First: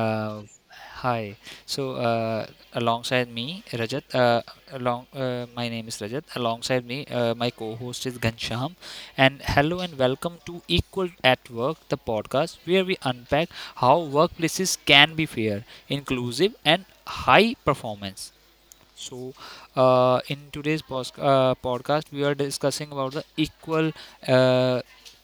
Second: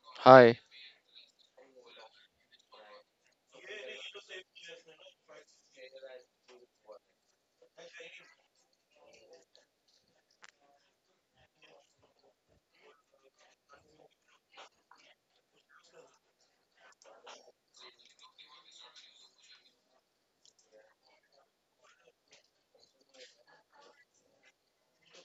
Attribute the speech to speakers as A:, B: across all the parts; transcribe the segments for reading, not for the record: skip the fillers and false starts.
A: Uh,
B: Hi.
A: hi. So, uh, Alongside me, Rajat. My name is Rajat. Alongside me, my co-host is Gansham. And hello and welcome to Equal at Work, the podcast where we unpack how workplaces can be fair, inclusive, and high performance. So, in today's podcast, we are discussing about the equal uh,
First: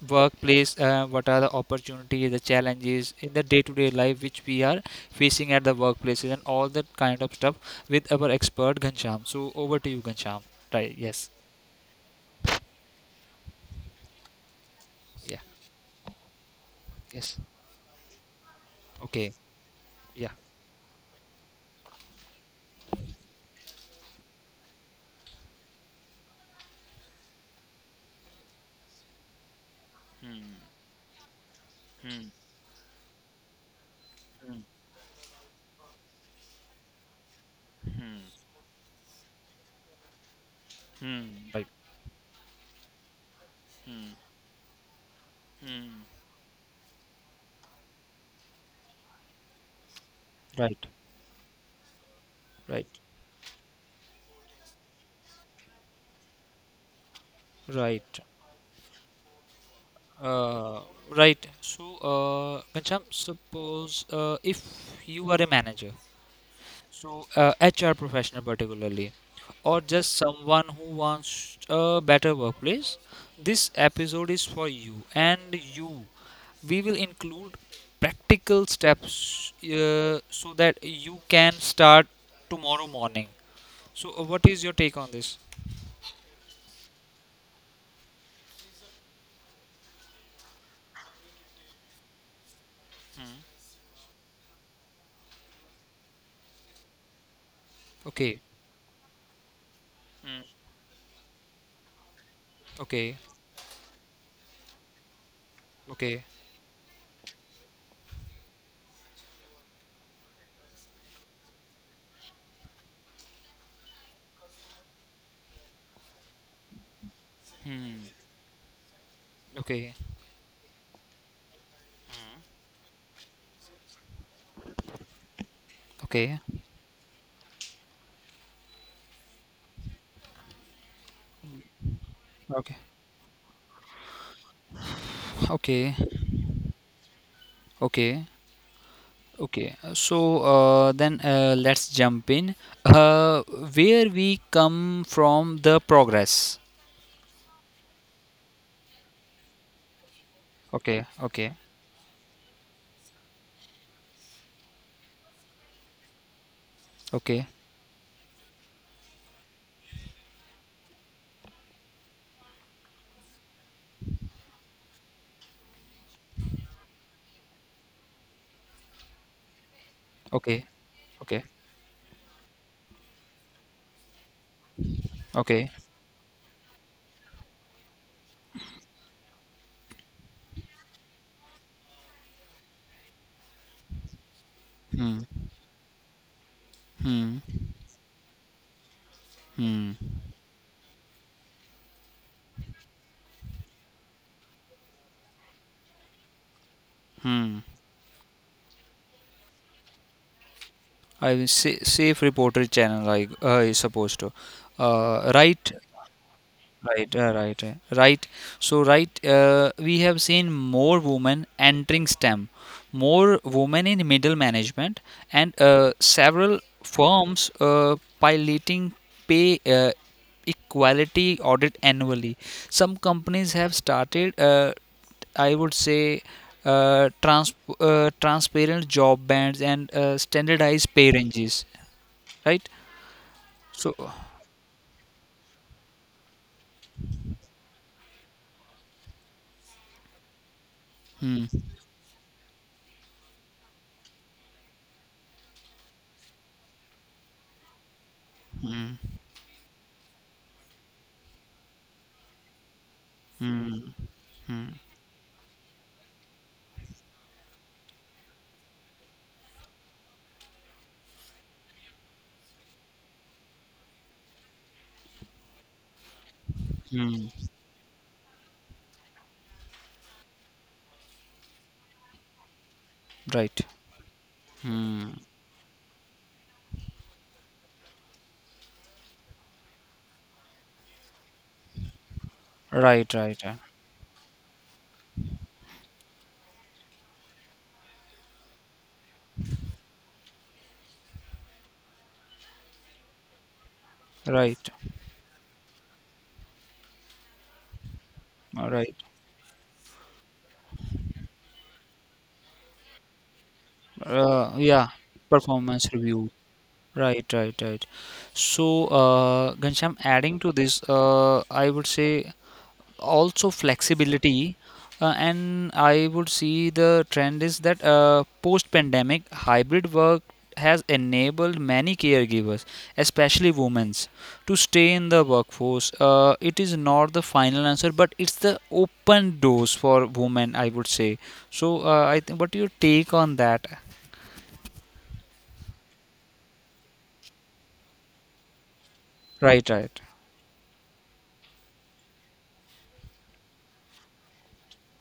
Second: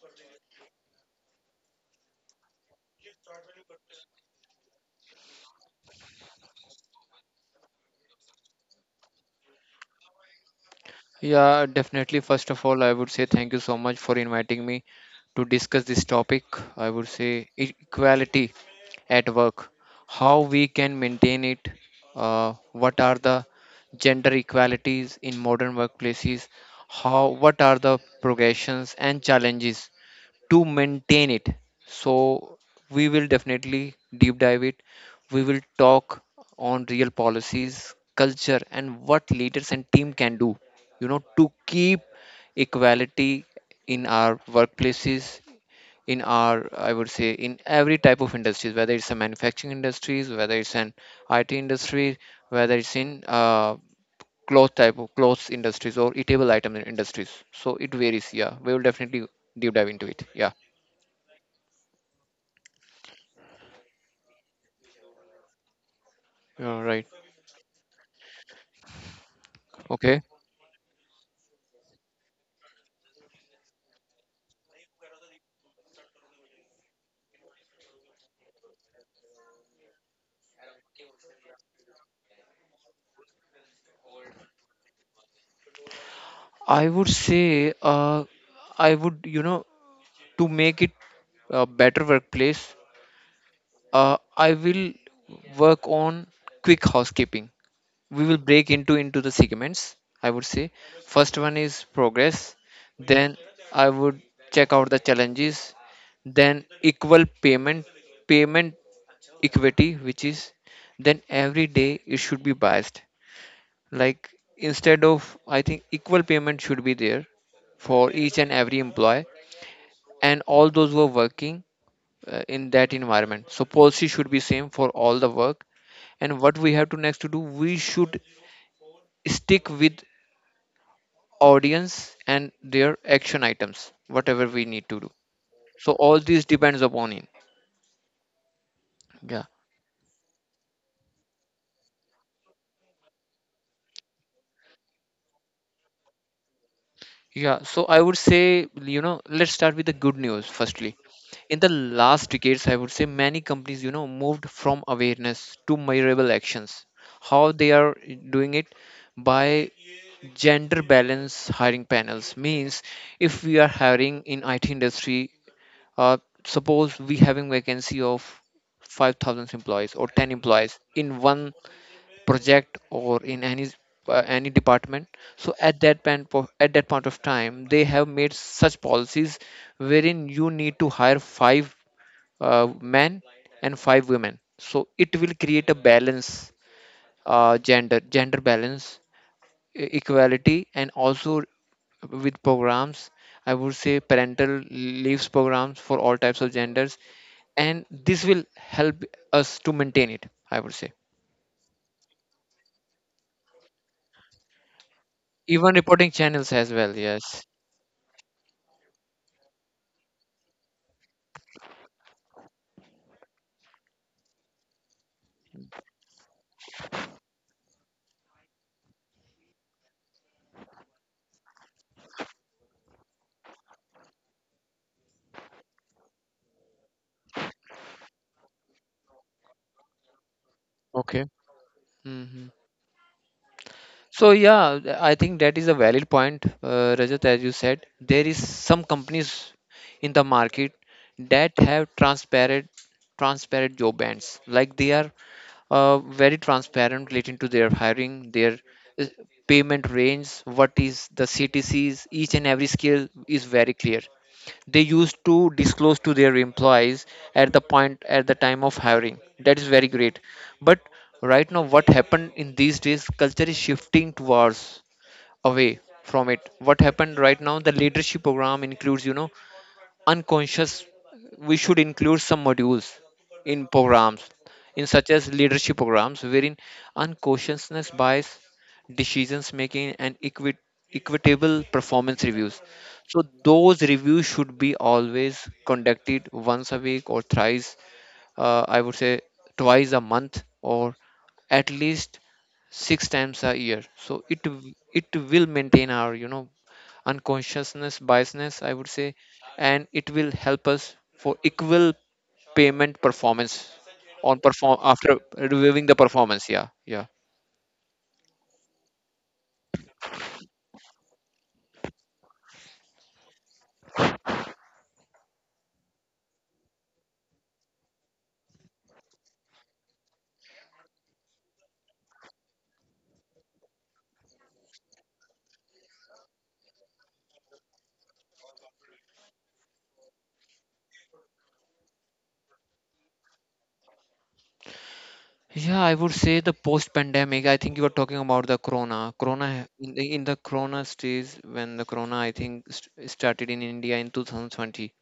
A: workplace. What are the opportunities, the challenges in the day-to-day life which we are facing at the workplaces, and all that kind of stuff with our expert Gansham. So, over to you, Gansham. Right? Yes.
B: Yeah, definitely. First of all, I would say thank you so much for inviting me
A: Yeah.
B: to discuss this topic. I would
A: Yes.
B: say equality
A: Okay.
B: at work,
A: Yeah.
B: how we can maintain it, what are the gender equalities in modern workplaces, how what are the progressions and challenges to maintain it. So we will definitely deep dive it. We will talk on real policies, culture, and what leaders and team can do, you know, to
A: Right.
B: keep equality in our workplaces, in our, I would say, in every type of industries, whether it's a manufacturing industries, whether it's
A: Right.
B: an IT industry, whether
A: Right.
B: it's in cloth type of clothes industries or eatable item industries. So it
A: Right.
B: varies. Yeah, we will definitely deep dive into it. Yeah.
A: Uh, Gansham, suppose if you are a manager,
B: Yeah, right.
A: HR professional particularly, or just
B: Okay.
A: someone who wants a better workplace, this episode is for you and you. We will include practical steps so that you can start tomorrow morning. So, what is your take on this?
B: I would say, I would, you know, to make it a better workplace, I will work on quick housekeeping. We will
A: Okay.
B: break into the segments. I
A: Mm.
B: would say, first one is progress.
A: Okay.
B: Then I would check out the challenges.
A: Okay.
B: Then equal payment, payment equity, which is then every day it should be biased. Like, instead of, I think equal payment should be there
A: Hmm.
B: for each and every employee
A: Okay.
B: and all those who are working in that environment, so policy should be same for all the work. And
A: Okay.
B: what we have to next to do, we should stick with audience and
A: Okay.
B: their action items, whatever we need to do. So
A: Okay.
B: all this depends upon it.
A: Okay.
B: Yeah.
A: Okay, so then let's jump in uh, where we come from the progress.
B: Yeah, so I would say, let's start with the good news firstly.
A: Okay, okay,
B: In the last decades, I would say many companies, moved from awareness to measurable actions.
A: okay,
B: How they are doing it by gender balance hiring panels, means if we are hiring in IT industry, uh, suppose we having vacancy of 5,000 employees or 10
A: okay,
B: employees in
A: okay,
B: one project or in any department, so
A: okay.
B: at that point of time they have made such policies wherein you need to hire five men and five women, so it will create a balance,
A: Hmm,
B: gender balance
A: hmm,
B: equality. And also with programs, I would say parental leaves programs for all types of genders.
A: hmm.
B: And this will help us to maintain it, I would say,
A: I will say safe reporter channel, I suppose to. Right.
B: even reporting channels as well.
A: Right, uh,
B: Yes.
A: right, uh, right. So, right, uh, we have seen more women entering STEM, more women in middle management, and several firms piloting pay equality audit annually. Some companies have started, I would say, uh, trans transparent job bands and standardized pay
B: Okay.
A: ranges.
B: Hmm.
A: Right. So,
B: So yeah, I think that is a valid point, Rajat, as you said. There is some companies in the market
A: hmm,
B: that have transparent job bands. Like, they are uh, very transparent relating to their hiring, their uh, payment range, what is the CTCs, each and every skill is very
A: hmm,
B: clear. They used to disclose to their employees at the time of hiring. That is very great, but right now what happened in these days, culture is shifting towards away from it. What happened
A: hmm,
B: right now, the leadership program includes, unconscious, we should include some modules
A: right.
B: in programs, in such
A: Hmm.
B: as leadership programs wherein unconsciousness bias, decisions making, and equitable performance reviews.
A: Right,
B: So
A: right, uh,
B: those reviews should be always conducted once a week or thrice, I would say, twice a month, or at least six times a year. So
A: right,
B: it will maintain our, unconsciousness biasness,
A: uh,
B: I would
A: right.
B: say, and it will help us for equal payment performance on
A: Uh,
B: perform
A: yeah,
B: after reviewing
A: performance
B: the
A: review.
B: performance. Yeah, yeah.
A: Right, right, right. So, Ghanshyam, adding to this, I would say also flexibility, and I would see the trend is that post pandemic hybrid work has enabled many caregivers, especially women's, to stay in the workforce. Uh, it is not the final answer, but it's the open doors for women, I would say. So I think what your take on that?
B: Yeah, I would say the post-pandemic. I think you were talking about the corona. Corona
A: Right,
B: in
A: right,
B: the corona stage, when the corona, I think, st started in India in 2020.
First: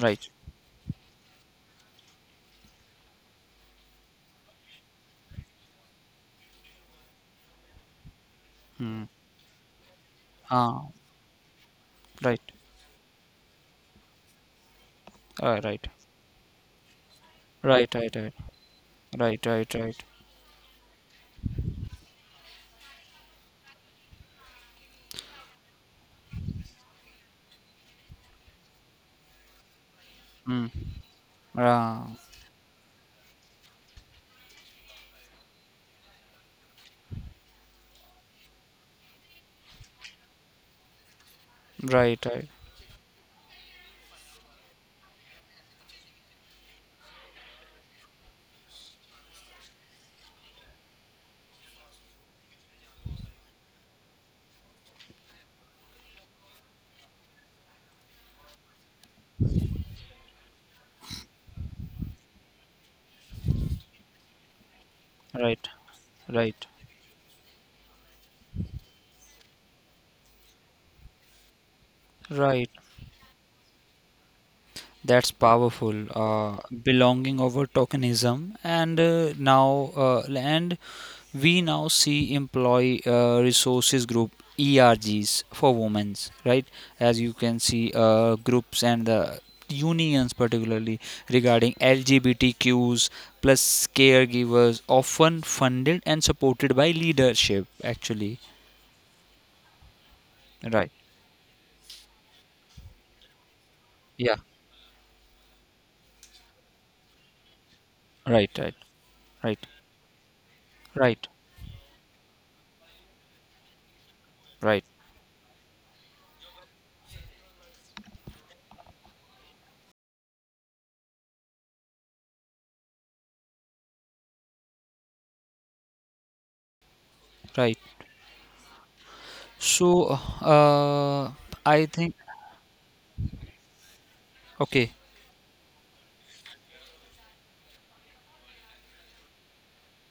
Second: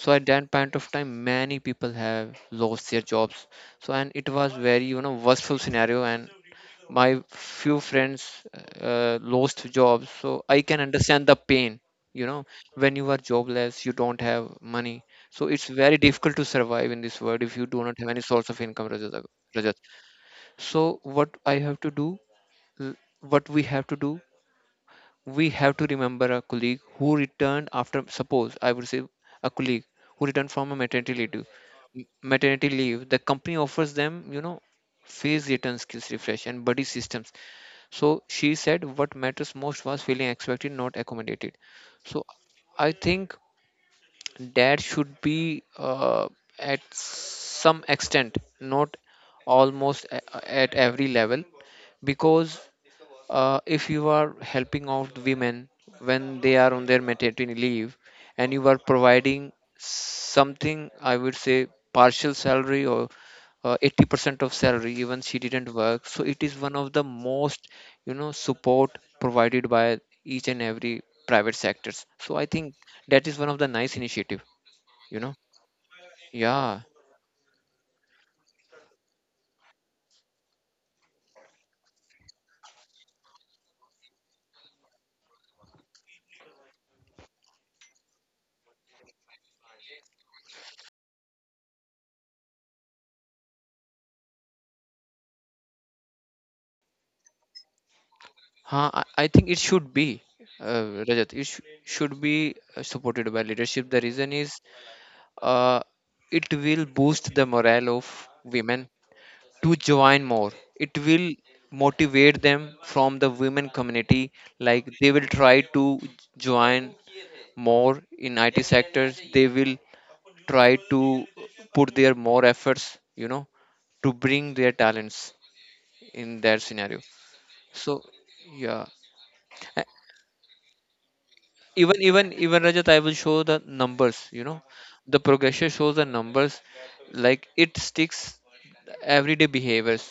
B: So at that point of time, many people have lost their jobs. So and it was very, worstful scenario. And my few friends
A: Hmm.
B: lost jobs, so I can
A: Ah,
B: understand the pain, you
A: right.
B: know, when you are jobless you don't have money. So
A: Uh,
B: it's
A: right,
B: very difficult to survive in this world if you do
A: right,
B: not
A: right,
B: have any source of income, Rajat.
A: right, right,
B: Rajat.
A: right, right.
B: So what I have to do what we have to do, we have to remember a colleague who returned after, suppose I would say, a colleague who returned
A: Mm.
B: from a maternity leave
A: Ah,
B: maternity leave. The company offers them, you know, phase return, skills refresh, and buddy systems. So she said what matters most was feeling expected, not accommodated.
A: right,
B: So
A: right.
B: I think that should be at some extent, not almost at every level, because if you are helping out women when they are on their maternity leave and you are providing something, I would say, partial salary or 80% of salary, even she
A: Right,
B: didn't work. So it is
A: right,
B: one of the most, you know, support provided by each and every private sectors. So I
A: right.
B: think that is one of the nice initiative you
A: That's
B: know
A: powerful.
B: yeah.
A: Belonging over tokenism, and now and we now see employee resources group, ERGs for women's right. As you can see, groups and the unions, particularly regarding LGBTQs plus caregivers, often funded and supported by leadership. Actually,
B: I think it should be
A: right.
B: Rajat, should be supported by leadership. The reason
A: Yeah.
B: is uh, it will boost the morale of
A: Right. Right.
B: women
A: Right.
B: to join more. It
A: Right.
B: will motivate them from the women community.
A: Right.
B: Like, they will try to join more in IT sectors. They will try to put their more efforts, to bring their talents in that scenario.
A: Right.
B: So yeah. A-
A: So, uh, I
B: even
A: think
B: even even Rajat, I will show the numbers.
A: okay,
B: The progression shows the numbers, like it sticks everyday behaviors,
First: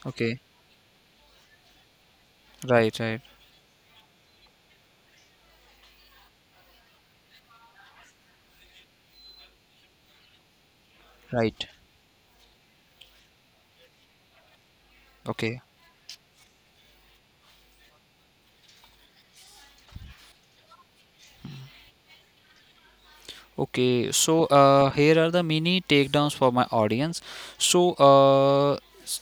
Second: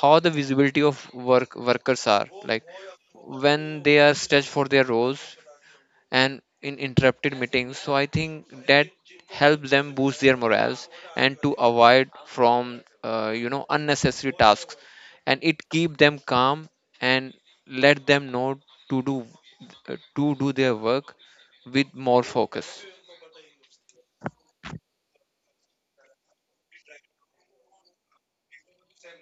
B: how the
A: okay,
B: visibility of workers are, like
A: right, right,
B: when they are stretched for their roles and in interrupted meetings. So I think that helps them boost their morals and to
A: right,
B: avoid from unnecessary tasks, and
A: okay,
B: it keep them calm and let them know to do to do their work with more focus.
A: okay. So, here are the mini takedowns for my audience. So, s-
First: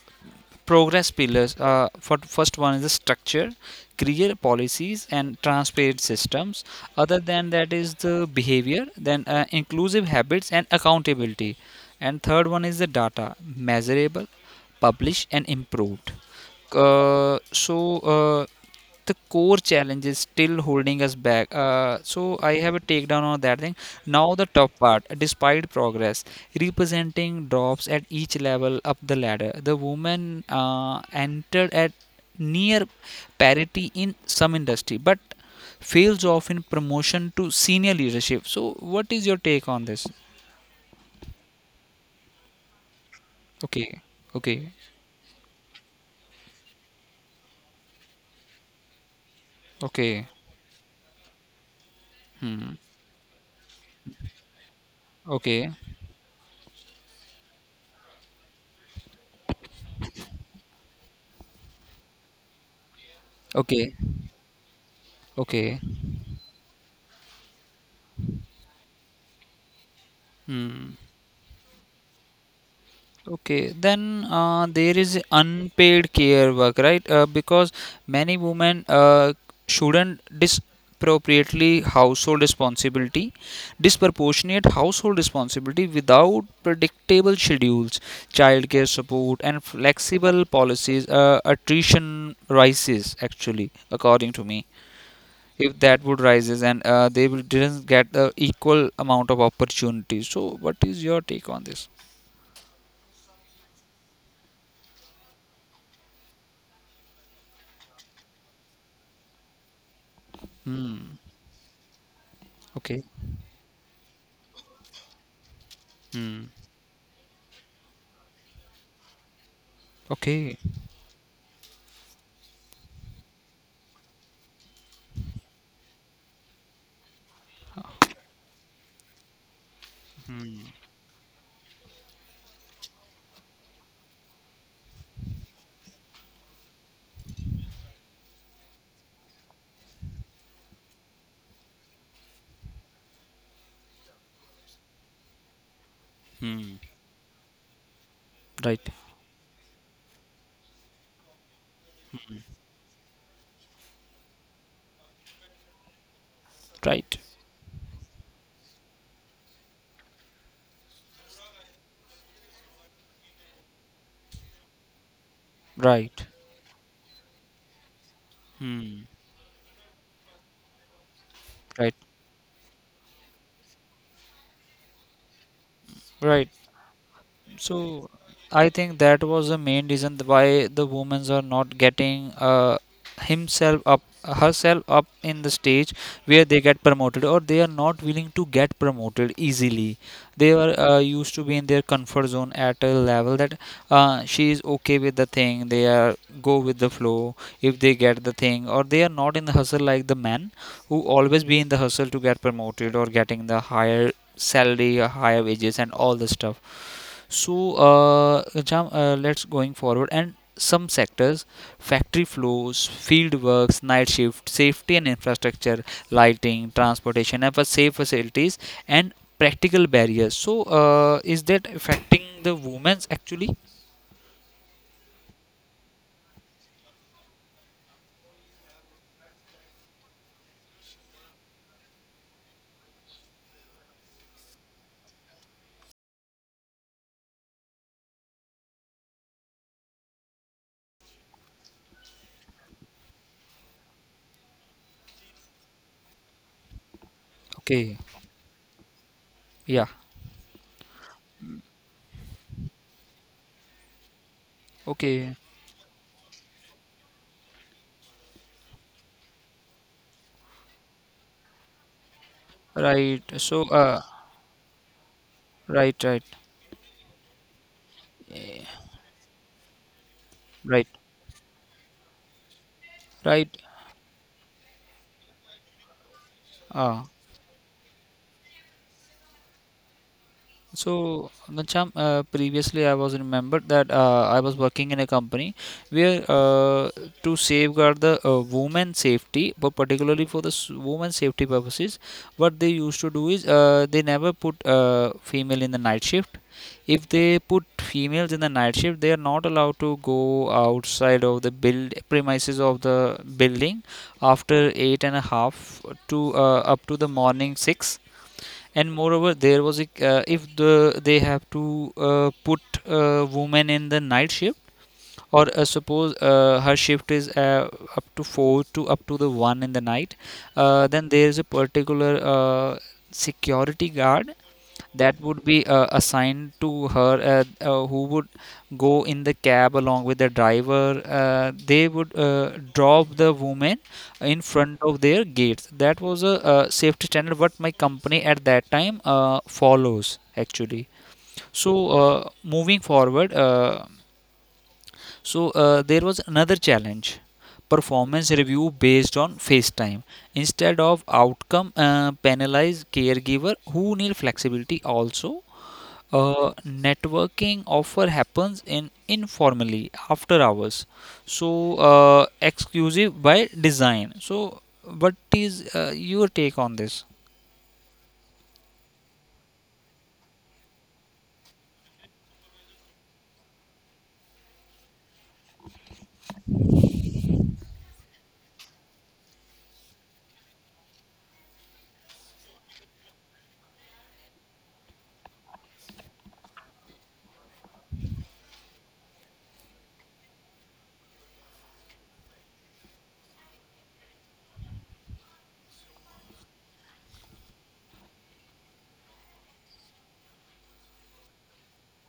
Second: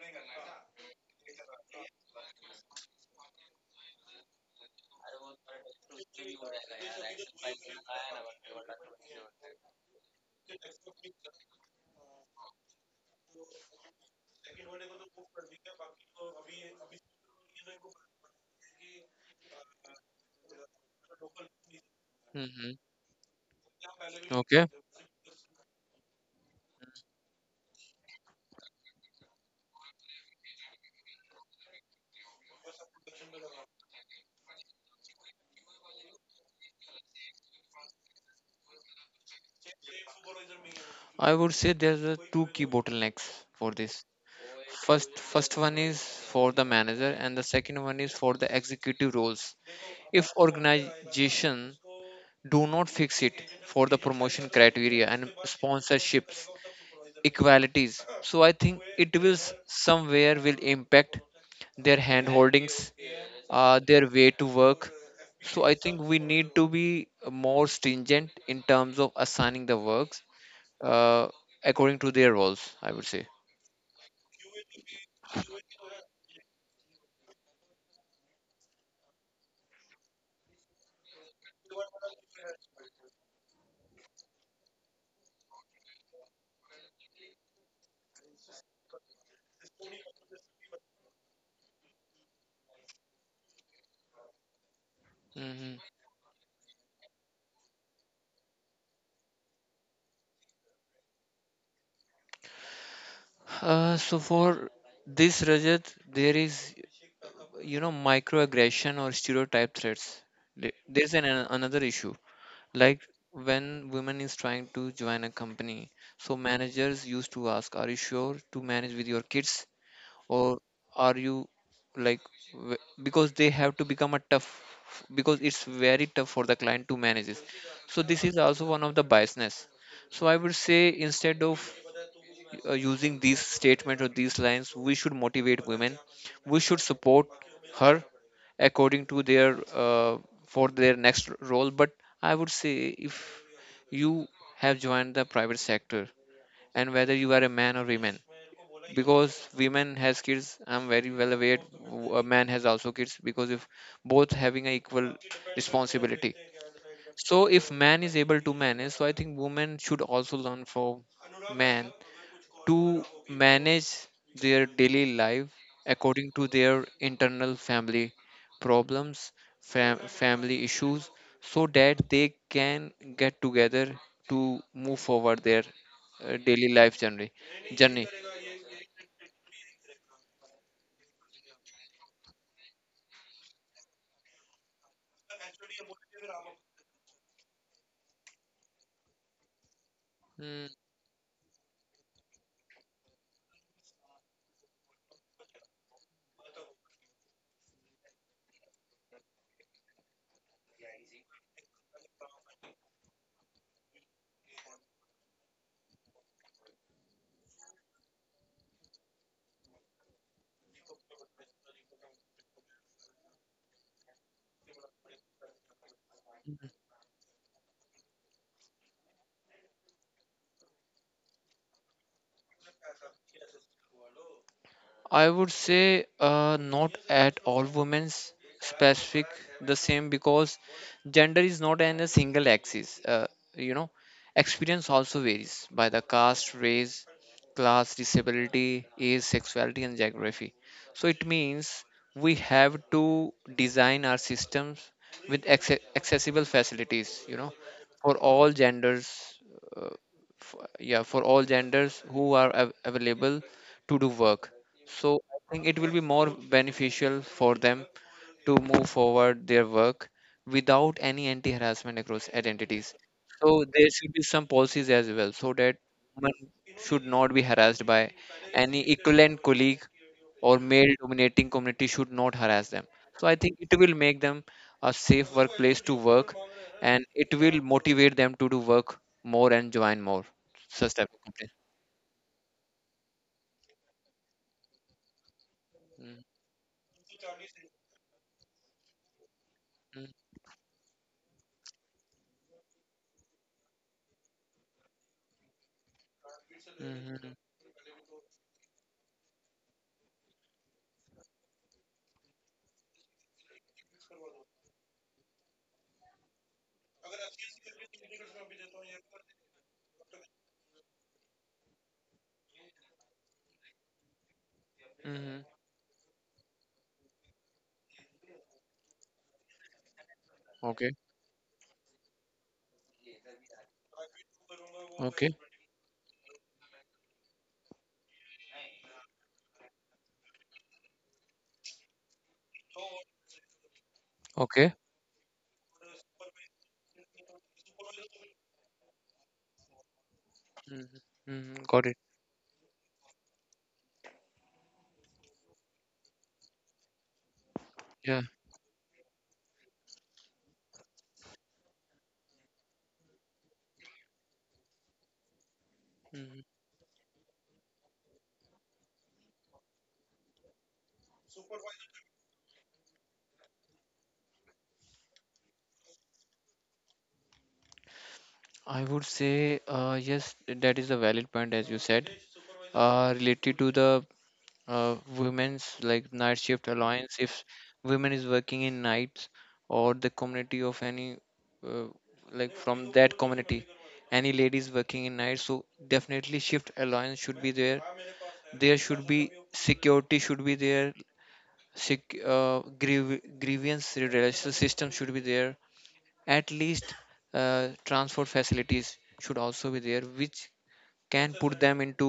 A: progress pillars. For first one is the structure, clear policies and transparent systems. Other than that is the behavior, then inclusive habits and accountability. And third one is the data, measurable, published and improved. So the core challenge is still holding us back. So I
B: Hmm.
A: have a takedown on that thing. Now the
B: Okay.
A: tough part, despite progress, representing drops at each level up the ladder. The woman entered at near parity in some industry, but fails off in promotion to senior leadership. So what is your take on this?
B: I would say there's a two key bottlenecks for this.
A: Okay, okay,
B: First, one is for the manager, and the second one is for the executive roles.
A: okay,
B: If organization do
A: hmm,
B: not fix it for the promotion criteria and
A: okay,
B: sponsorships, equalities, so I think somewhere will impact their hand holdings,
A: okay,
B: their way to work. So I
A: okay.
B: think we need to be more stringent in terms of assigning the works
A: Hmm.
B: uh, according to their roles, I would say.
A: Okay, then there is unpaid care work, right? Because many women shouldn't disproportionately household responsibility, disproportionate household responsibility without predictable schedules, childcare support, and flexible policies. Attrition rises actually, according to me.
B: Mhm.
A: If that would rises and they will didn't get the equal amount of opportunities. So, what is your take on this?
B: So for this, Rajat, there is, you know, microaggression or stereotype threats. There's
A: Hmm.
B: another issue, like
A: Okay.
B: when women is trying to join a company. So
A: Hmm.
B: managers used to ask, "Are you sure to manage with your kids, or
A: Okay.
B: are you like, w- because they have to become a tough, because it's very tough for the client to manage this." So this is also one of the biasness. So I would say, instead of using these statements or these lines, we should motivate women, we should support her according to their for their next role. But I would say, if you have joined the private sector,
A: Hmm.
B: and whether you are a man or woman,
A: Right.
B: because women has kids, I'm very well aware a man has also kids. Because if both having an equal responsibility,
A: Right.
B: so if man is able to manage, so I think women should also learn from man to manage their daily life
A: Right.
B: according to their internal family
A: Hmm.
B: problems, family issues, so
A: Right.
B: that they can get together to move forward their
A: Right.
B: daily life journey. Journey.
A: So I think that was the main reason why the women's are not getting himself up, herself up in the stage where they get promoted or they are not willing to get promoted easily. They
B: Hmm.
A: are used to be in their comfort zone at a level that she is okay with the thing. They are go with the flow if they get the thing, or they are not in the hustle like the men who always be in the hustle to get promoted or getting the higher salary or higher wages and all the stuff. So, Jam, let's going forward, and some sectors, factory floors, field works, night shift, safety and infrastructure, lighting, transportation, and for safe facilities and practical barriers. So, is that affecting the women's actually?
B: I would say not at all women's specific, the same, because gender is not in a single axis. You know, experience also varies by the caste, race, class, disability, age, sexuality, and geography. So it means we have to design our systems with accessible facilities, you know,
A: Okay.
B: for all genders.
A: Yeah.
B: Uh, yeah, for all genders who are available to do work. So
A: Okay.
B: I think it will be more beneficial for them to move forward their work without any anti-harassment across identities.
A: Right. So,
B: So there should be some policies as well, so that
A: right, right,
B: women should not be harassed by any equivalent colleague, or
A: right,
B: male-dominating community should not harass them. So I think
A: right.
B: it will make them a safe workplace to work,
A: Uh,
B: and it will motivate them to do work more and join more such type of
A: so,
B: companies.
A: Ghanshyam, previously I was remembered that I was working in a company where to safeguard the woman safety, but
B: Mm,
A: particularly for the woman safety purposes, what they used to do is they never put female in the night shift.
B: mm,
A: If
B: mhm,
A: they put females in the night shift, they are not allowed to go outside of the build premises of the building after eight and a half to up to the morning six. And moreover, there was a if the they have to put a woman in the night shift,
B: mhm.
A: or suppose her shift is up to four to up to the one in the night,
B: Okay.
A: then there is a particular security guard that
B: Okay.
A: would be assigned to her, who would go in the cab along with the driver. They would drop the woman in
B: Okay.
A: front of their gates. That was a uh, safety standard what my company at that time follows actually.
B: Mhm. Mhm.
A: So
B: Got it.
A: moving forward, there was another challenge:
B: Yeah.
A: performance review based on FaceTime instead of outcome, penalize caregiver who need flexibility also.
B: Mhm.
A: Uh, networking offer happens in informally after hours. So exclusive by design. So what is your take on this?
B: I would say yes, that is a valid point, as you said. Related to the women's like night shift alliance, if women is working in nights, or the community of any, uh, like from that community, any ladies working in night, so definitely shift alliance should be there. There should be security should be there. Grievance redressal system should be there, at least transport facilities should also be there, which can put them into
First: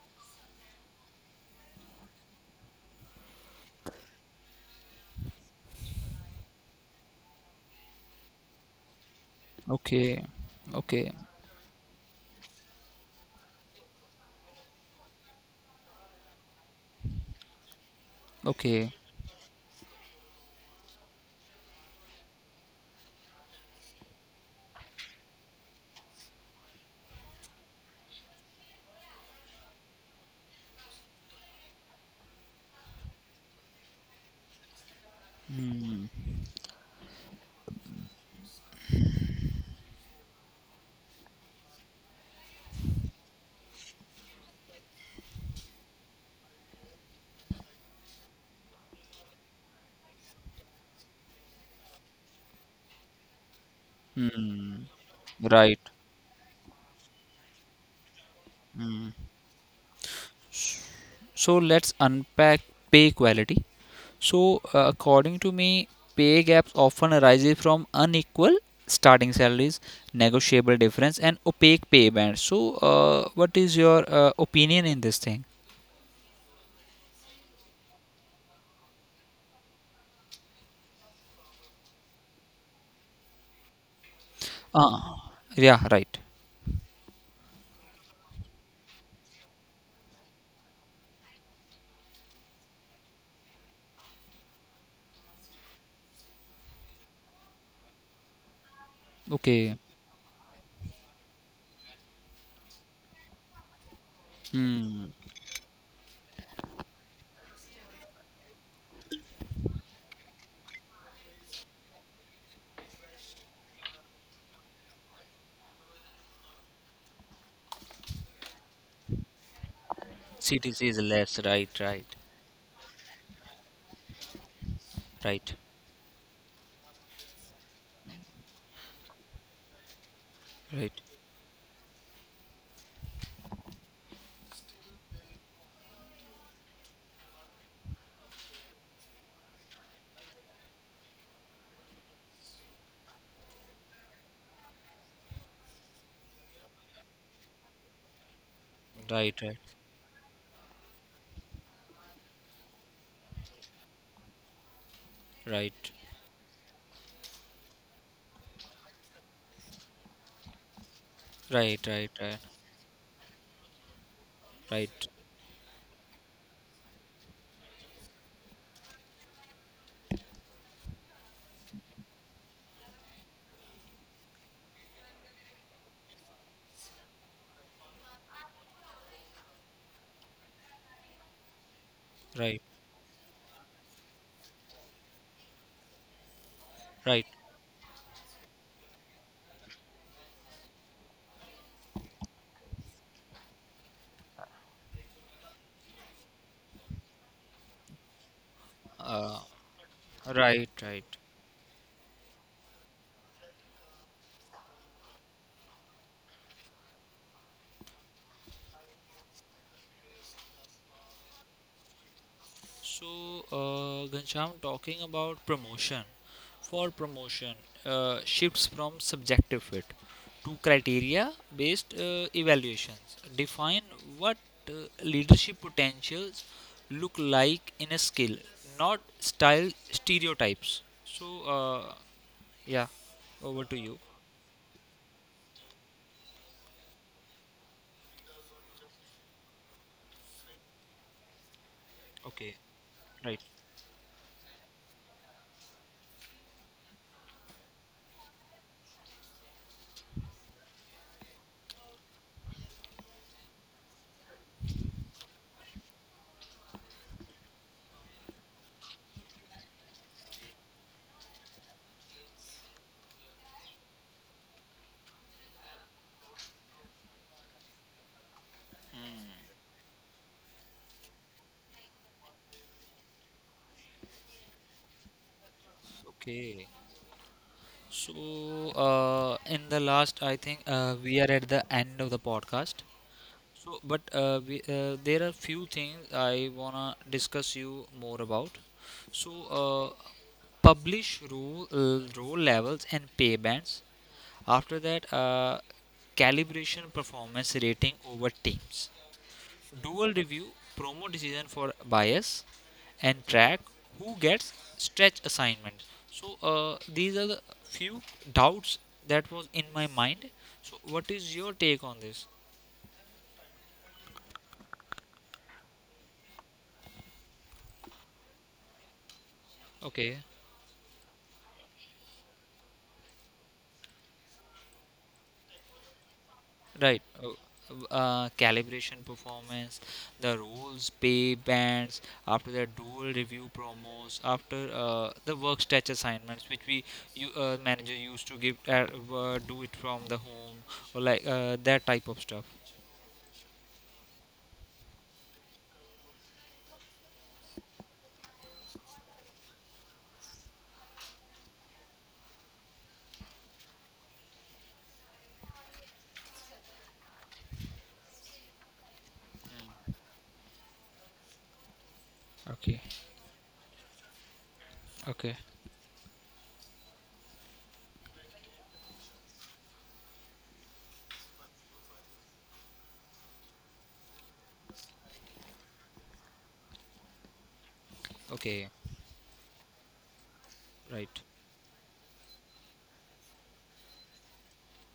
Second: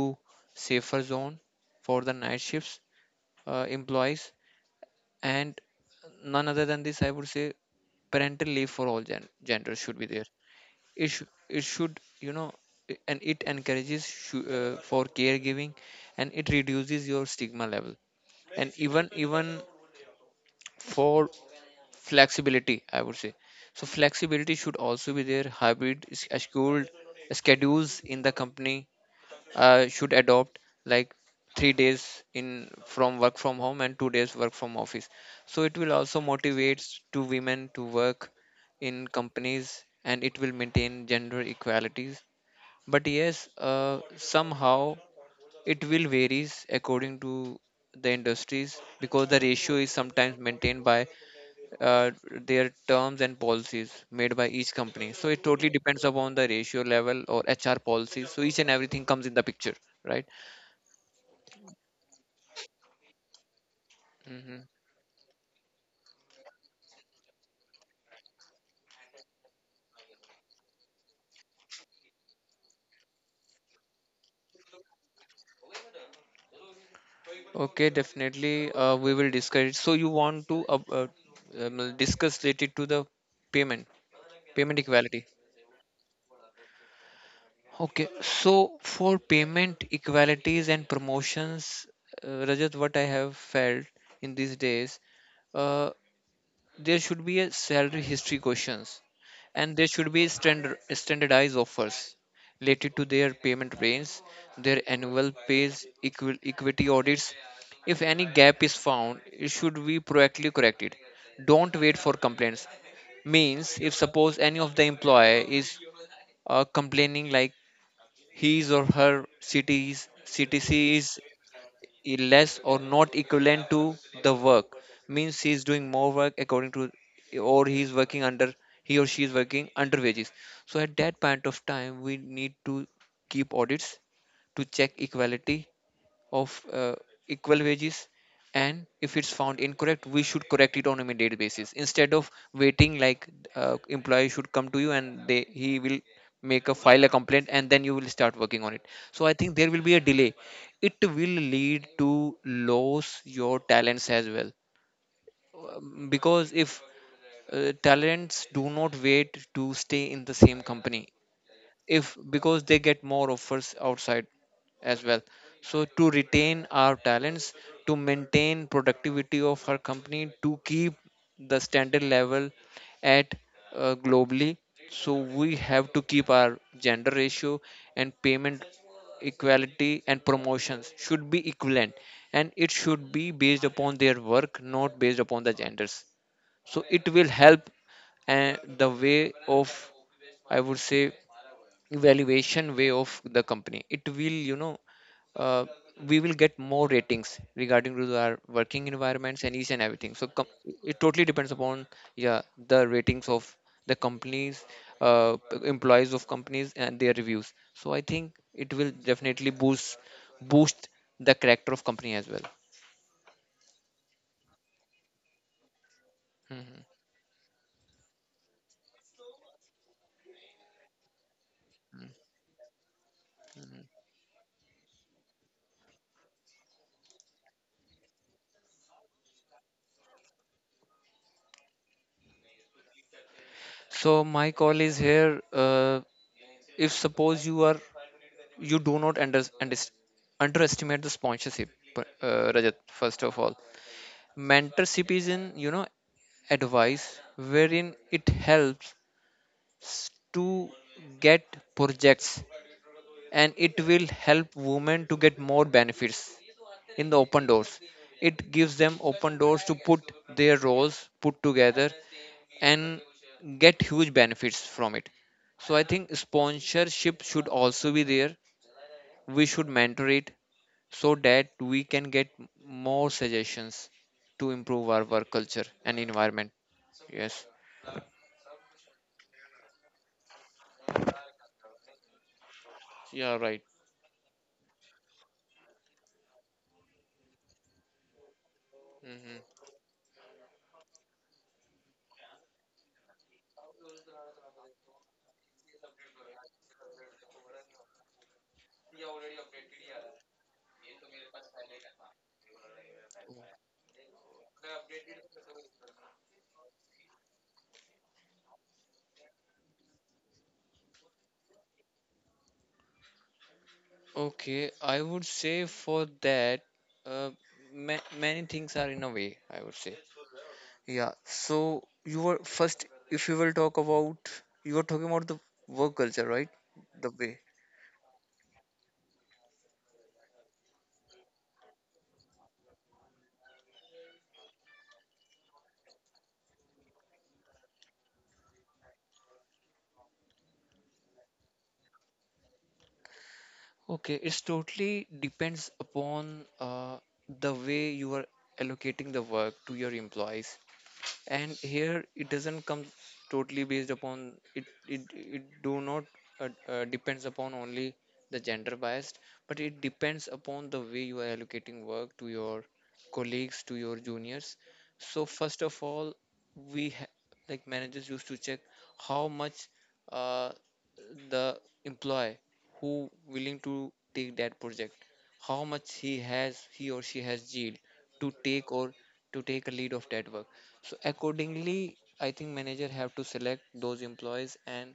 B: safer zone for the night shifts employees. And none other than this, I would say parental leave for all genders should be
A: Okay,
B: there. it,
A: okay,
B: sh- it should, and it encourages for caregiving and it reduces your stigma level. And
A: okay.
B: even for flexibility, I would say, so flexibility should also be there. Hybrid s- scheduled schedules in the company should adopt, like, 3 days in from work from home and 2 days work from office. So it will also motivate to women to work in companies, and it will maintain gender equalities. But yes, somehow it will varies according to the industries, because the ratio is sometimes maintained by uh, their terms and policies made by each
A: Hmm.
B: company. So it totally
A: Right.
B: depends upon the ratio level or HR policies. So each and everything comes in the picture, right?
A: So let's unpack pay quality.
B: Hmm.
A: So according to me, pay gaps often arises from unequal starting salaries, negotiable difference, and opaque pay bands. So what is your opinion in this thing?
B: Okay, definitely. We will discuss it. So you want to discuss related to the payment, payment equality.
A: Ah, yeah, right.
B: Okay, so for payment equalities and promotions, Rajat, what I have felt in these days. uh, there should be a salary history questions, and
A: Okay.
B: there should be standardized offers related to their payment plans, their
A: Hmm.
B: annual pays equity audits. If any gap is found, it should be proactively corrected. Don't wait for complaints. Means if suppose any of the employee is complaining like his or her cities
A: CTC
B: CTC
A: is less. Right, right,
B: is less or not equivalent to the work. Means he
A: right,
B: is doing more work according to, or he is working under, he or she is working under wages. So
A: right,
B: at that point of time we need to keep audits to check equality of equal wages, and if it's found incorrect, we should correct it on immediate basis, instead of waiting like employee should come to you and they he will make a file a complaint and then you will start working on it. So I
A: right,
B: think
A: right,
B: there will be a delay, it will lead to lose your talents as well.
A: right,
B: Because if talents do not wait to stay in the same company,
A: right, right,
B: if because they get more offers outside
A: right,
B: as
A: right,
B: well. So to retain our talents, to maintain productivity of our company, to keep the standard level at globally, so we have to keep our gender ratio, and payment equality and promotions should be equivalent, and
A: right,
B: it should be based upon their work, not based upon the genders. So it
A: right.
B: will help. And the way of, I would say, valuation way of the company, it will, you know, uh, we will get more ratings regarding to our working
A: Uh,
B: environments and each and everything.
A: right,
B: It
A: right.
B: totally depends upon, yeah, the ratings of the companies, uh, employees of companies and their reviews. So I think it will definitely boost the character of company as well.
A: So, Ghanshyam, talking about promotion.
B: Mhm.
A: For promotion, shifts from subjective fit to criteria based evaluations. Define what uh, leadership potentials look like in a skill, not style stereotypes. So, yeah, over to you.
B: So my call is here, if suppose you are, you do not underestimate the sponsorship,
A: Okay,
B: Rajat, first of
A: right.
B: all. Mentorship is, in, you know, advice wherein it helps to get projects, and it will help women to get more benefits in the open doors. It gives them open doors to put their roles put together and get huge benefits from it. So I think sponsorship should also be there. We should mentor it, so that we can get more suggestions to improve our work culture and environment.
A: Okay.
B: Yes,
A: So, in the last, I think we are at the end of the podcast.
B: yeah, right.
A: So, but we, there are few things I wanna discuss you more about. So,
B: Hmm.
A: uh, publish rule role levels and pay bands. After that, calibration performance rating over teams. Dual review, promo decision for bias, and track who gets stretch assignments. So these are the few doubts that was in my mind. So what is your take on this?
B: Okay, I would say for that, uh, many things are in a way, I would say.
A: Okay,
B: Yeah, so you were first, if you will talk about, you were talking about the work culture, right?
A: right.
B: The way.
A: Calibration performance, the rules, pay bands, after that dual review promos, after the work stretch assignments, which we you, manager used to give, do it from the home, or like that type of stuff.
B: Okay, it's totally depends upon the way you are allocating the work to your employees, and here it doesn't come totally based upon it do not depends upon only the gender biased, but it depends upon the way you are allocating work to your
A: Okay,
B: colleagues, to your juniors. So
A: okay,
B: first of all, we ha- like managers used to check how much uh, the employee who willing to take that project, how much he has, he or she has yield to
A: okay.
B: take, or to take a lead of that work. So
A: Right,
B: accordingly, I think manager have to select those employees and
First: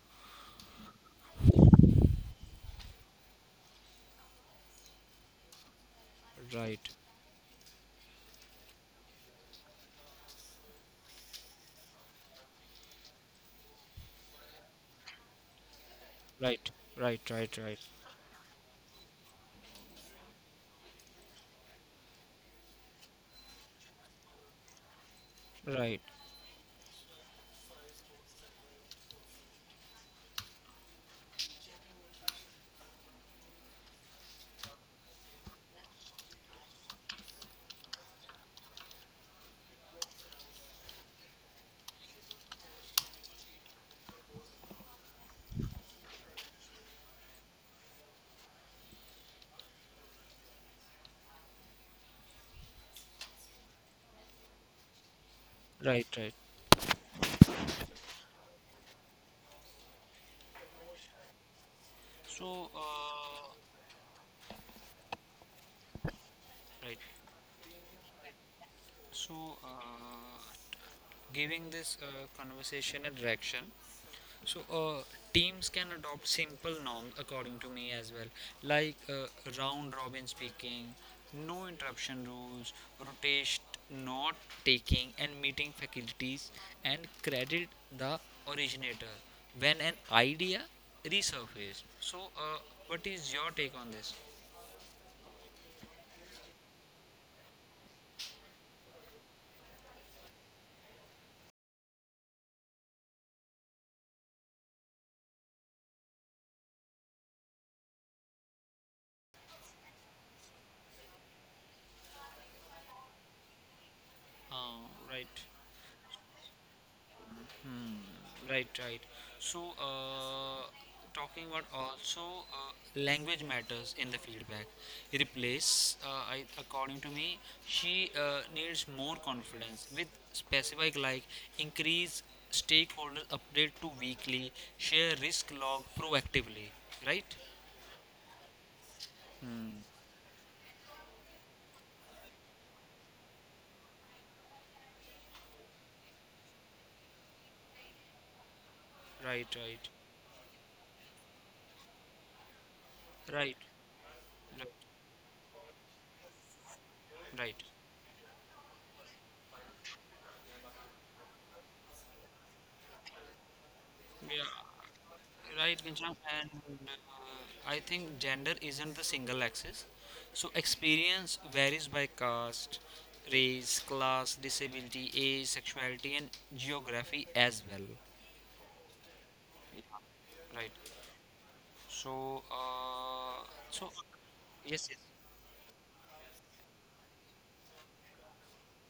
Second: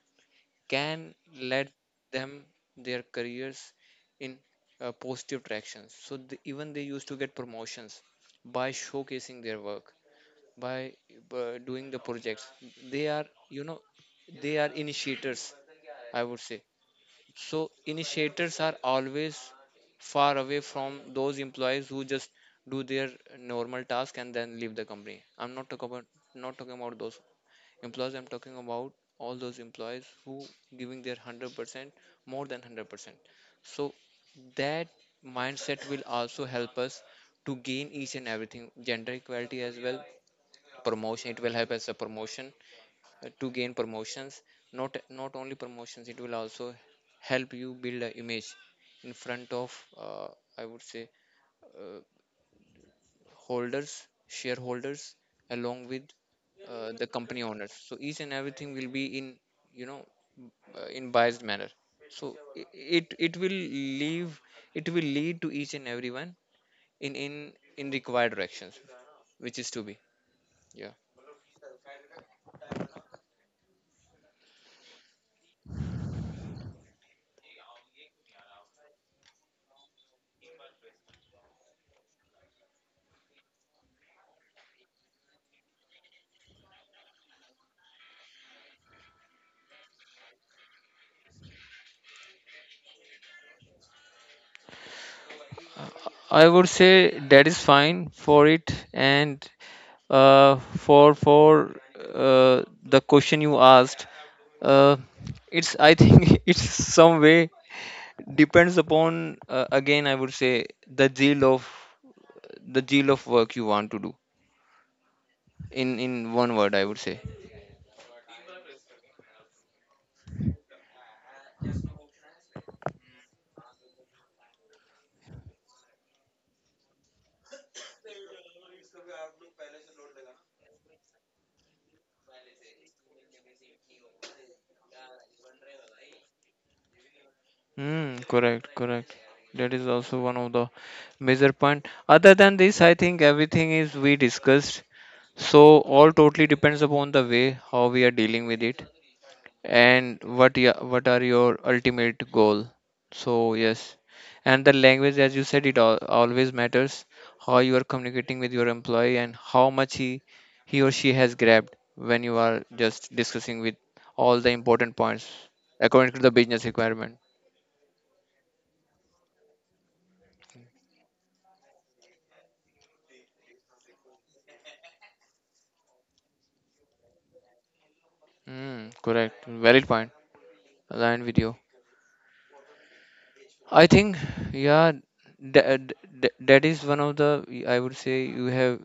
B: can let them their careers in positive directions. So the, even they
A: right,
B: used to get promotions by showcasing their work, by doing the projects. They are, you know, they are initiators, I would say.
A: right, right,
B: So
A: right,
B: initiators are always far away from those employees who just do their normal task and then leave the company. I'm not
A: right,
B: talking
A: right,
B: about, not talking about those employees. I'm talking about all those employees who giving their 100%, more than 100%. So that mindset will also help us to gain each and everything, gender equality as well, promotion. It will help us a promotion, to gain promotions, not only promotions, it will also help you build an image in front of, uh, I would say, uh, holders, shareholders, along
A: right,
B: with
A: right.
B: the company owners. So each and everything will be in, you know, in biased manner. so
A: So,
B: i- it it will leave, it will lead to each and everyone
A: right.
B: in in required directions,
A: So,
B: which is to be, yeah.
A: giving this conversation a direction. So, teams can adopt simple norms according to me as well, like round robin speaking, no interruption rules, rotation not taking, and meeting faculties, and credit the originator when an idea resurfaces. So, what is your take on this?
B: I would say that is fine for it. And uh, for the question you asked, uh, it's, I think it's some way depends upon, again I would say, the zeal of the zeal of work you want to do,
A: Right.
B: in one word I would say.
A: Right, right. So, uh, talking about also language matters in the feedback. Replace, I, according to me, she needs more confidence with specific like increase stakeholder update to weekly, share risk log proactively. Right,
B: Mm, correct. That is also one of the major point. Other than this, I think everything is we discussed. So all totally depends upon the way how we are dealing with it,
A: right, right,
B: and what ya what are your ultimate goal. So
A: right,
B: yes,
A: right,
B: and the language, as you said, it al always matters,
A: right.
B: how you are communicating with your employee and how much he or she has grabbed when you are just discussing with
A: Yeah.
B: all the important points,
A: Right, Gincham,
B: according to the
A: and
B: business requirement.
A: I think gender isn't the single axis. So experience varies by caste, race, class, disability, age, sexuality, and geography as well.
B: Mm, correct,
A: Yeah,
B: valid point,
A: right.
B: aligned with you.
A: So, so
B: I think,
A: yes,
B: yeah,
A: yes,
B: that, that is one of the, I would say you have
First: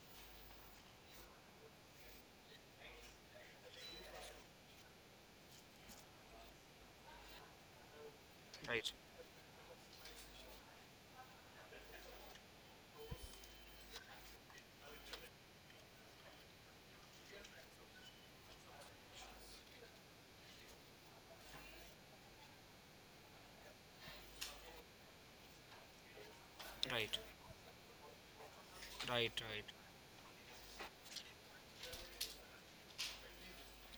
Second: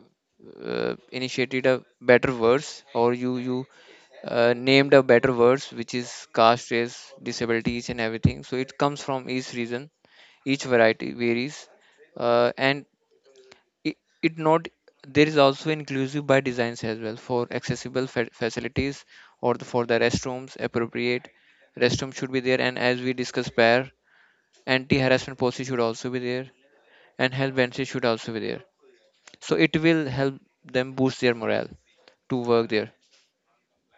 B: initiated a better verse or you named a better words, which is caste, race, disability, each and everything. So it
A: right,
B: comes from each region, each variety varies, and it, it not, there is also inclusive by designs as well, for accessible facilities, or the, for the restrooms, appropriate restroom should be there. And as we discussed prior, anti-harassment policy should also be there,
A: right,
B: and health benefits should also be there.
A: right,
B: So
A: right.
B: it will help them boost their morale to work there.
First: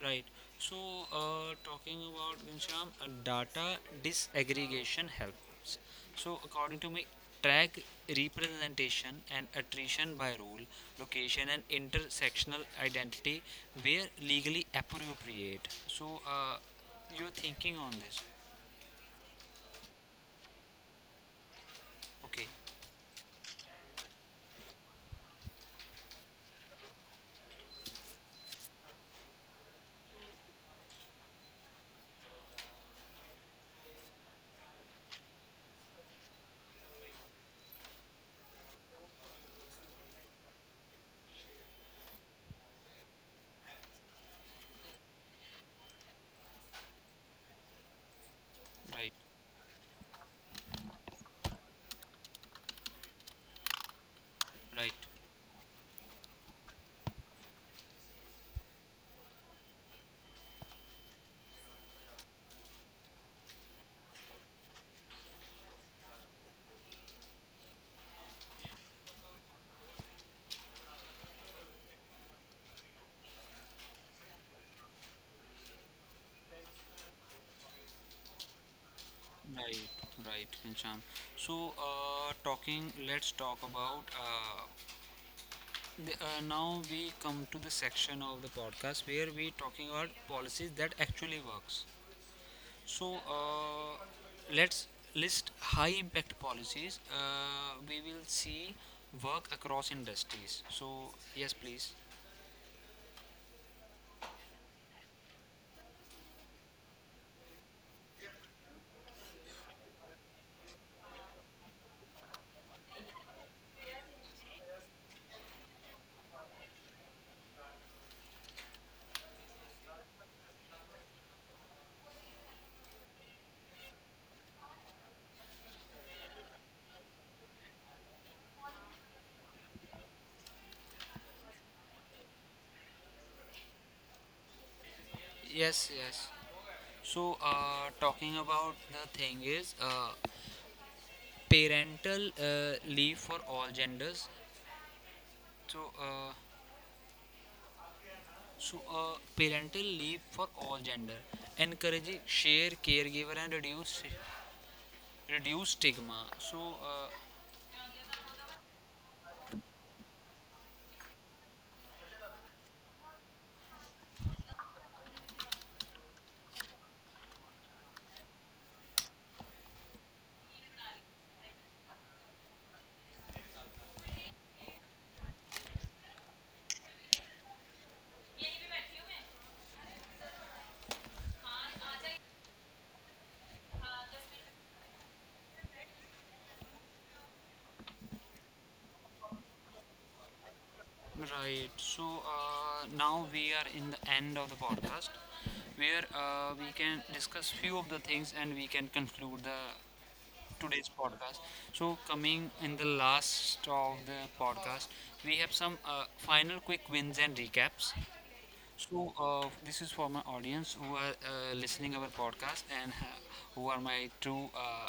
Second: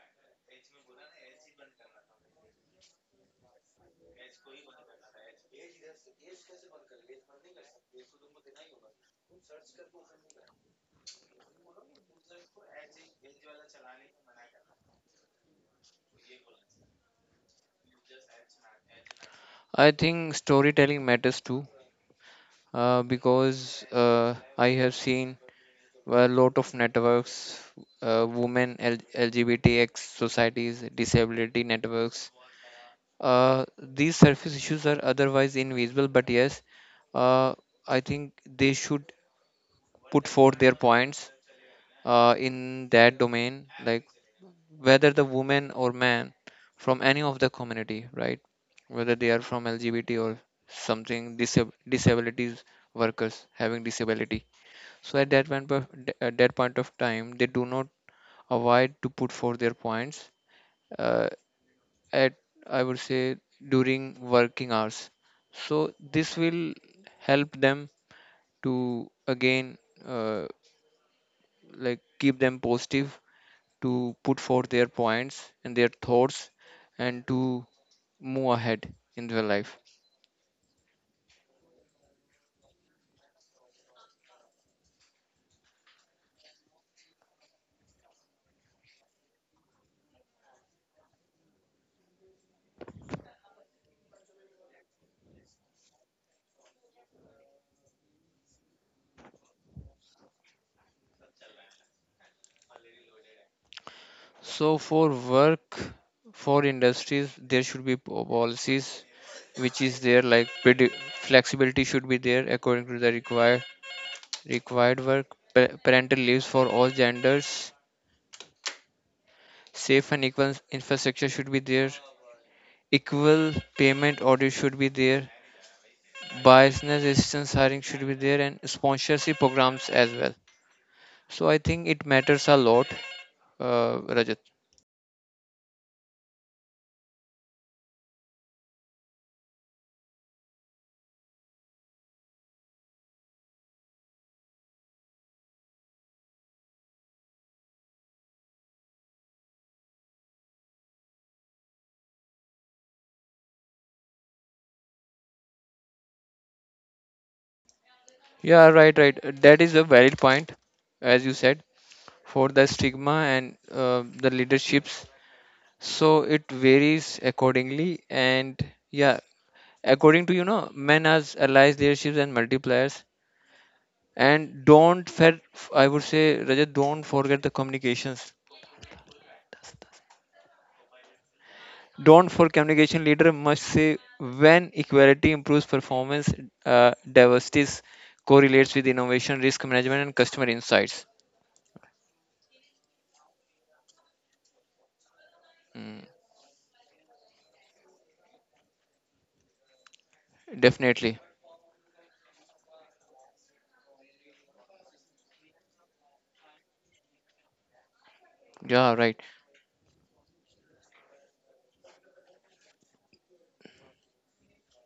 A: Right. So, talking about Ghanshyam, data disaggregation helps. So, according to me, track representation and attrition by role, location, and intersectional identity where legally appropriate. So, you're thinking on this.
B: I think storytelling matters too.
A: Okay.
B: Because I have seen a lot of networks, women, LGBTX societies, disability networks. These surface issues are otherwise invisible. But yes, uh, I think they should put forth their points in that domain, like whether the woman or man from any of the community, right?
A: Right.
B: Whether they are from LGBT or something, disabilities, workers having disability.
A: Right.
B: So at that point of, at that point of time, they do not avoid to put forth their points, uh, at, I would say, during working hours. So this will help them to, again, uh, like keep them positive, to put forth their points and their thoughts, and to move ahead in their
A: Right.
B: life.
A: Right, Ghanshyam. So, talking. Let's talk about. Now we come to the section of the podcast where we talking about policies that actually works. So let's list high impact policies. We will see work across industries. So yes, please.
B: So for work, for industries, there should be policies which is there, like flexibility should be there according to the required required work. Parental leaves for all genders. Safe and equal infrastructure should be there. Equal payment audit should be there. Biasness resistance hiring should be there, and sponsorship programs as well. So I think it matters a lot, Rajat.
A: Yes, yes. So, talking about the thing is parental leave for all genders. So, uh, So, parental leave for all gender, encouraging share caregiver and reduce stigma. So,
B: Yeah, right, right. That is a valid point, as you said, for the stigma and the leaderships. So it varies accordingly, and yeah, according to, you know, men as allies, leaderships and multipliers. And don't fer- I would say, Rajat, don't forget the communications. Don't for communication, leader must say when equality improves performance, uh, diversity correlates with innovation, risk management, and customer insights.
A: right. So now we are in the end of the podcast, where
B: Mm,
A: we can discuss few of the things and we can conclude the today's
B: definitely.
A: podcast. So, coming in the last of the podcast, we have some final quick wins and recaps.
B: Yeah,
A: So
B: right.
A: this is for my audience who are listening our podcast and who are my true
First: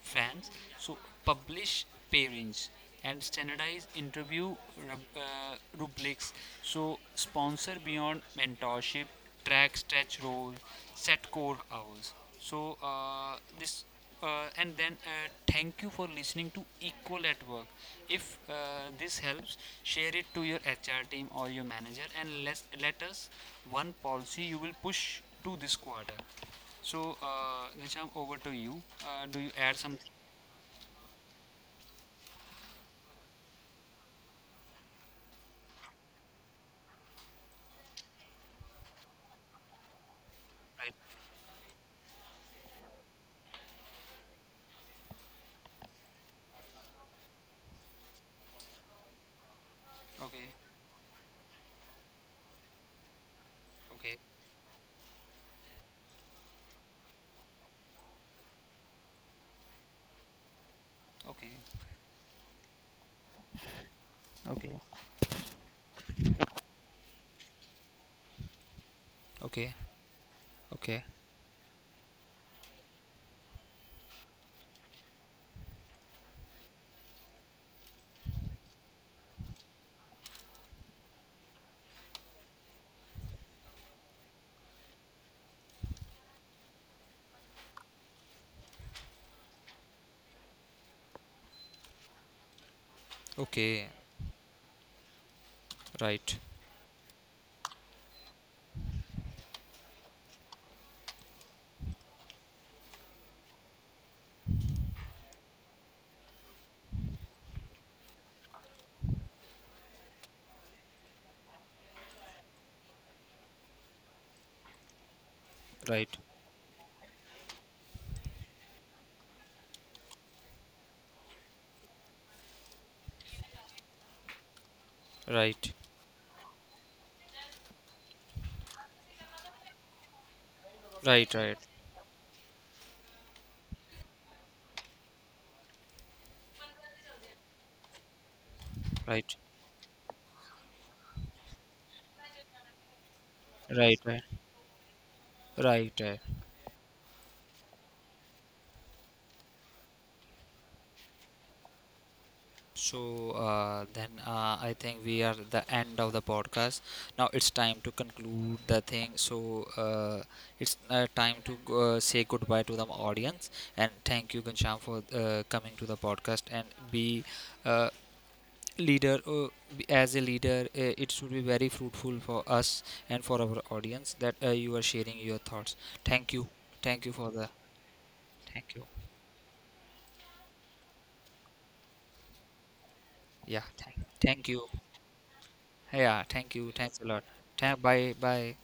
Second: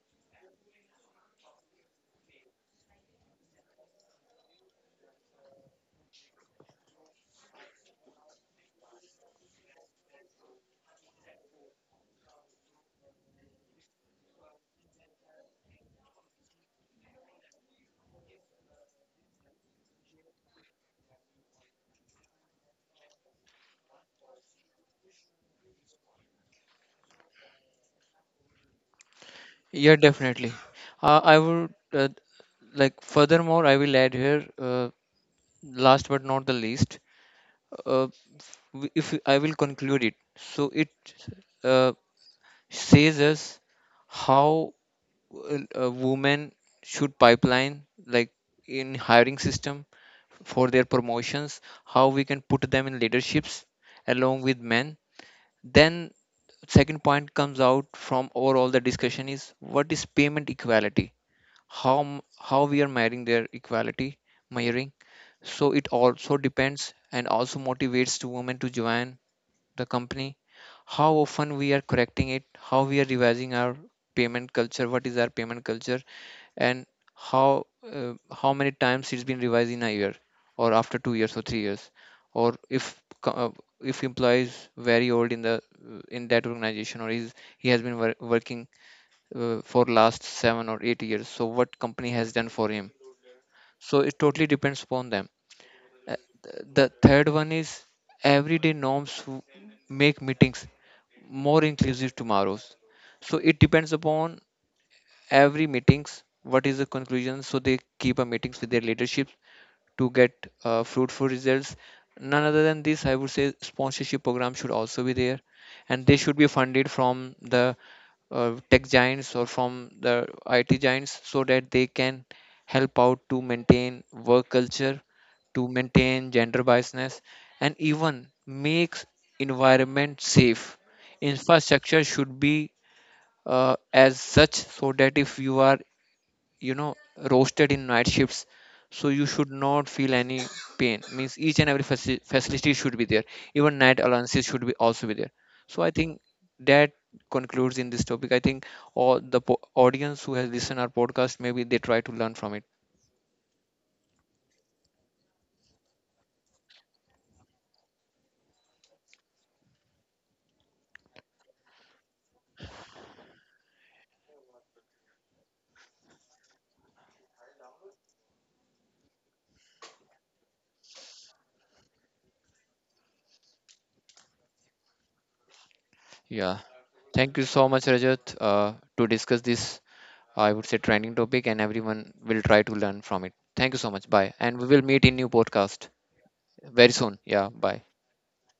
A: fans. So publish pairings and standardize interview rubrics. So sponsor beyond mentorship, track stretch roles, set core hours. So this and then thank you for listening to Equal at Work. If this helps, share it to your HR team or your manager, and let us one policy you will push to this quarter. So, Nisham, over to you. Do you add
B: Yeah,
A: something?
B: definitely. I would, like furthermore I will add here, last but not the least, uh, if I will conclude it, so
A: Right.
B: it uh, says us how a woman should pipeline, like in hiring system
A: Okay.
B: for their promotions, how we can put them in leaderships
A: Okay.
B: along with men. Then second point comes out from overall the discussion is, what is payment equality,
A: Okay.
B: how we are measuring their equality,
A: Okay.
B: measuring. So it also depends and also motivates to women to join
A: Okay.
B: the company.
A: Okay.
B: How often we are correcting it, how we are revising our payment culture, what is our payment culture, and how, how many times it's been revised in a year, or after 2 years or 3 years, or if employee is very old in the, in that organization, or is he has been working for last 7 or 8 years, so what company has done for him.
A: Okay.
B: So it totally depends upon them. Uh,
A: Right.
B: the third one is everyday norms, make meetings more inclusive tomorrows. So it depends upon every meetings, what is the conclusion. So they keep a meetings with their leadership to get fruitful results. None other than this, I would say sponsorship program should also be there, and
A: Right.
B: they should be funded from the tech giants or from the IT giants, so that they can help out to maintain work culture, to
A: Right.
B: maintain gender biasness, and even makes environment safe.
A: Right. Right.
B: Infrastructure should be as such, so that if you are, you know, roasted in night shifts, so you
A: Right.
B: should not feel any pain. Means each and every facility should be there,
A: Right.
B: even
A: Right.
B: night
A: Right.
B: allowances should be also be there. So I
A: Right.
B: think that concludes in this topic. I think all the audience who has listened our podcast, maybe they try to learn from it.
A: So then I think we are at the end of the podcast. Now it's time to conclude the thing. So it's time to say goodbye to the audience, and thank you, Gansham, for coming to the podcast and be uh, leader uh, as a leader. It should be very fruitful for us and for our audience that you are sharing your thoughts. Thank you.
B: Yeah,
A: Thank you for
B: thank
A: the
B: you so much, Rajat,
A: thank you.
B: to discuss this, I would say, trending topic, and everyone will try to learn from it.
A: Yeah,
B: Thank you so much, bye,
A: thank
B: and
A: you.
B: we will meet in new podcast
A: Yeah, thank you,
B: very
A: thanks a
B: soon.
A: lot.
B: Yeah, bye.
A: Bye bye.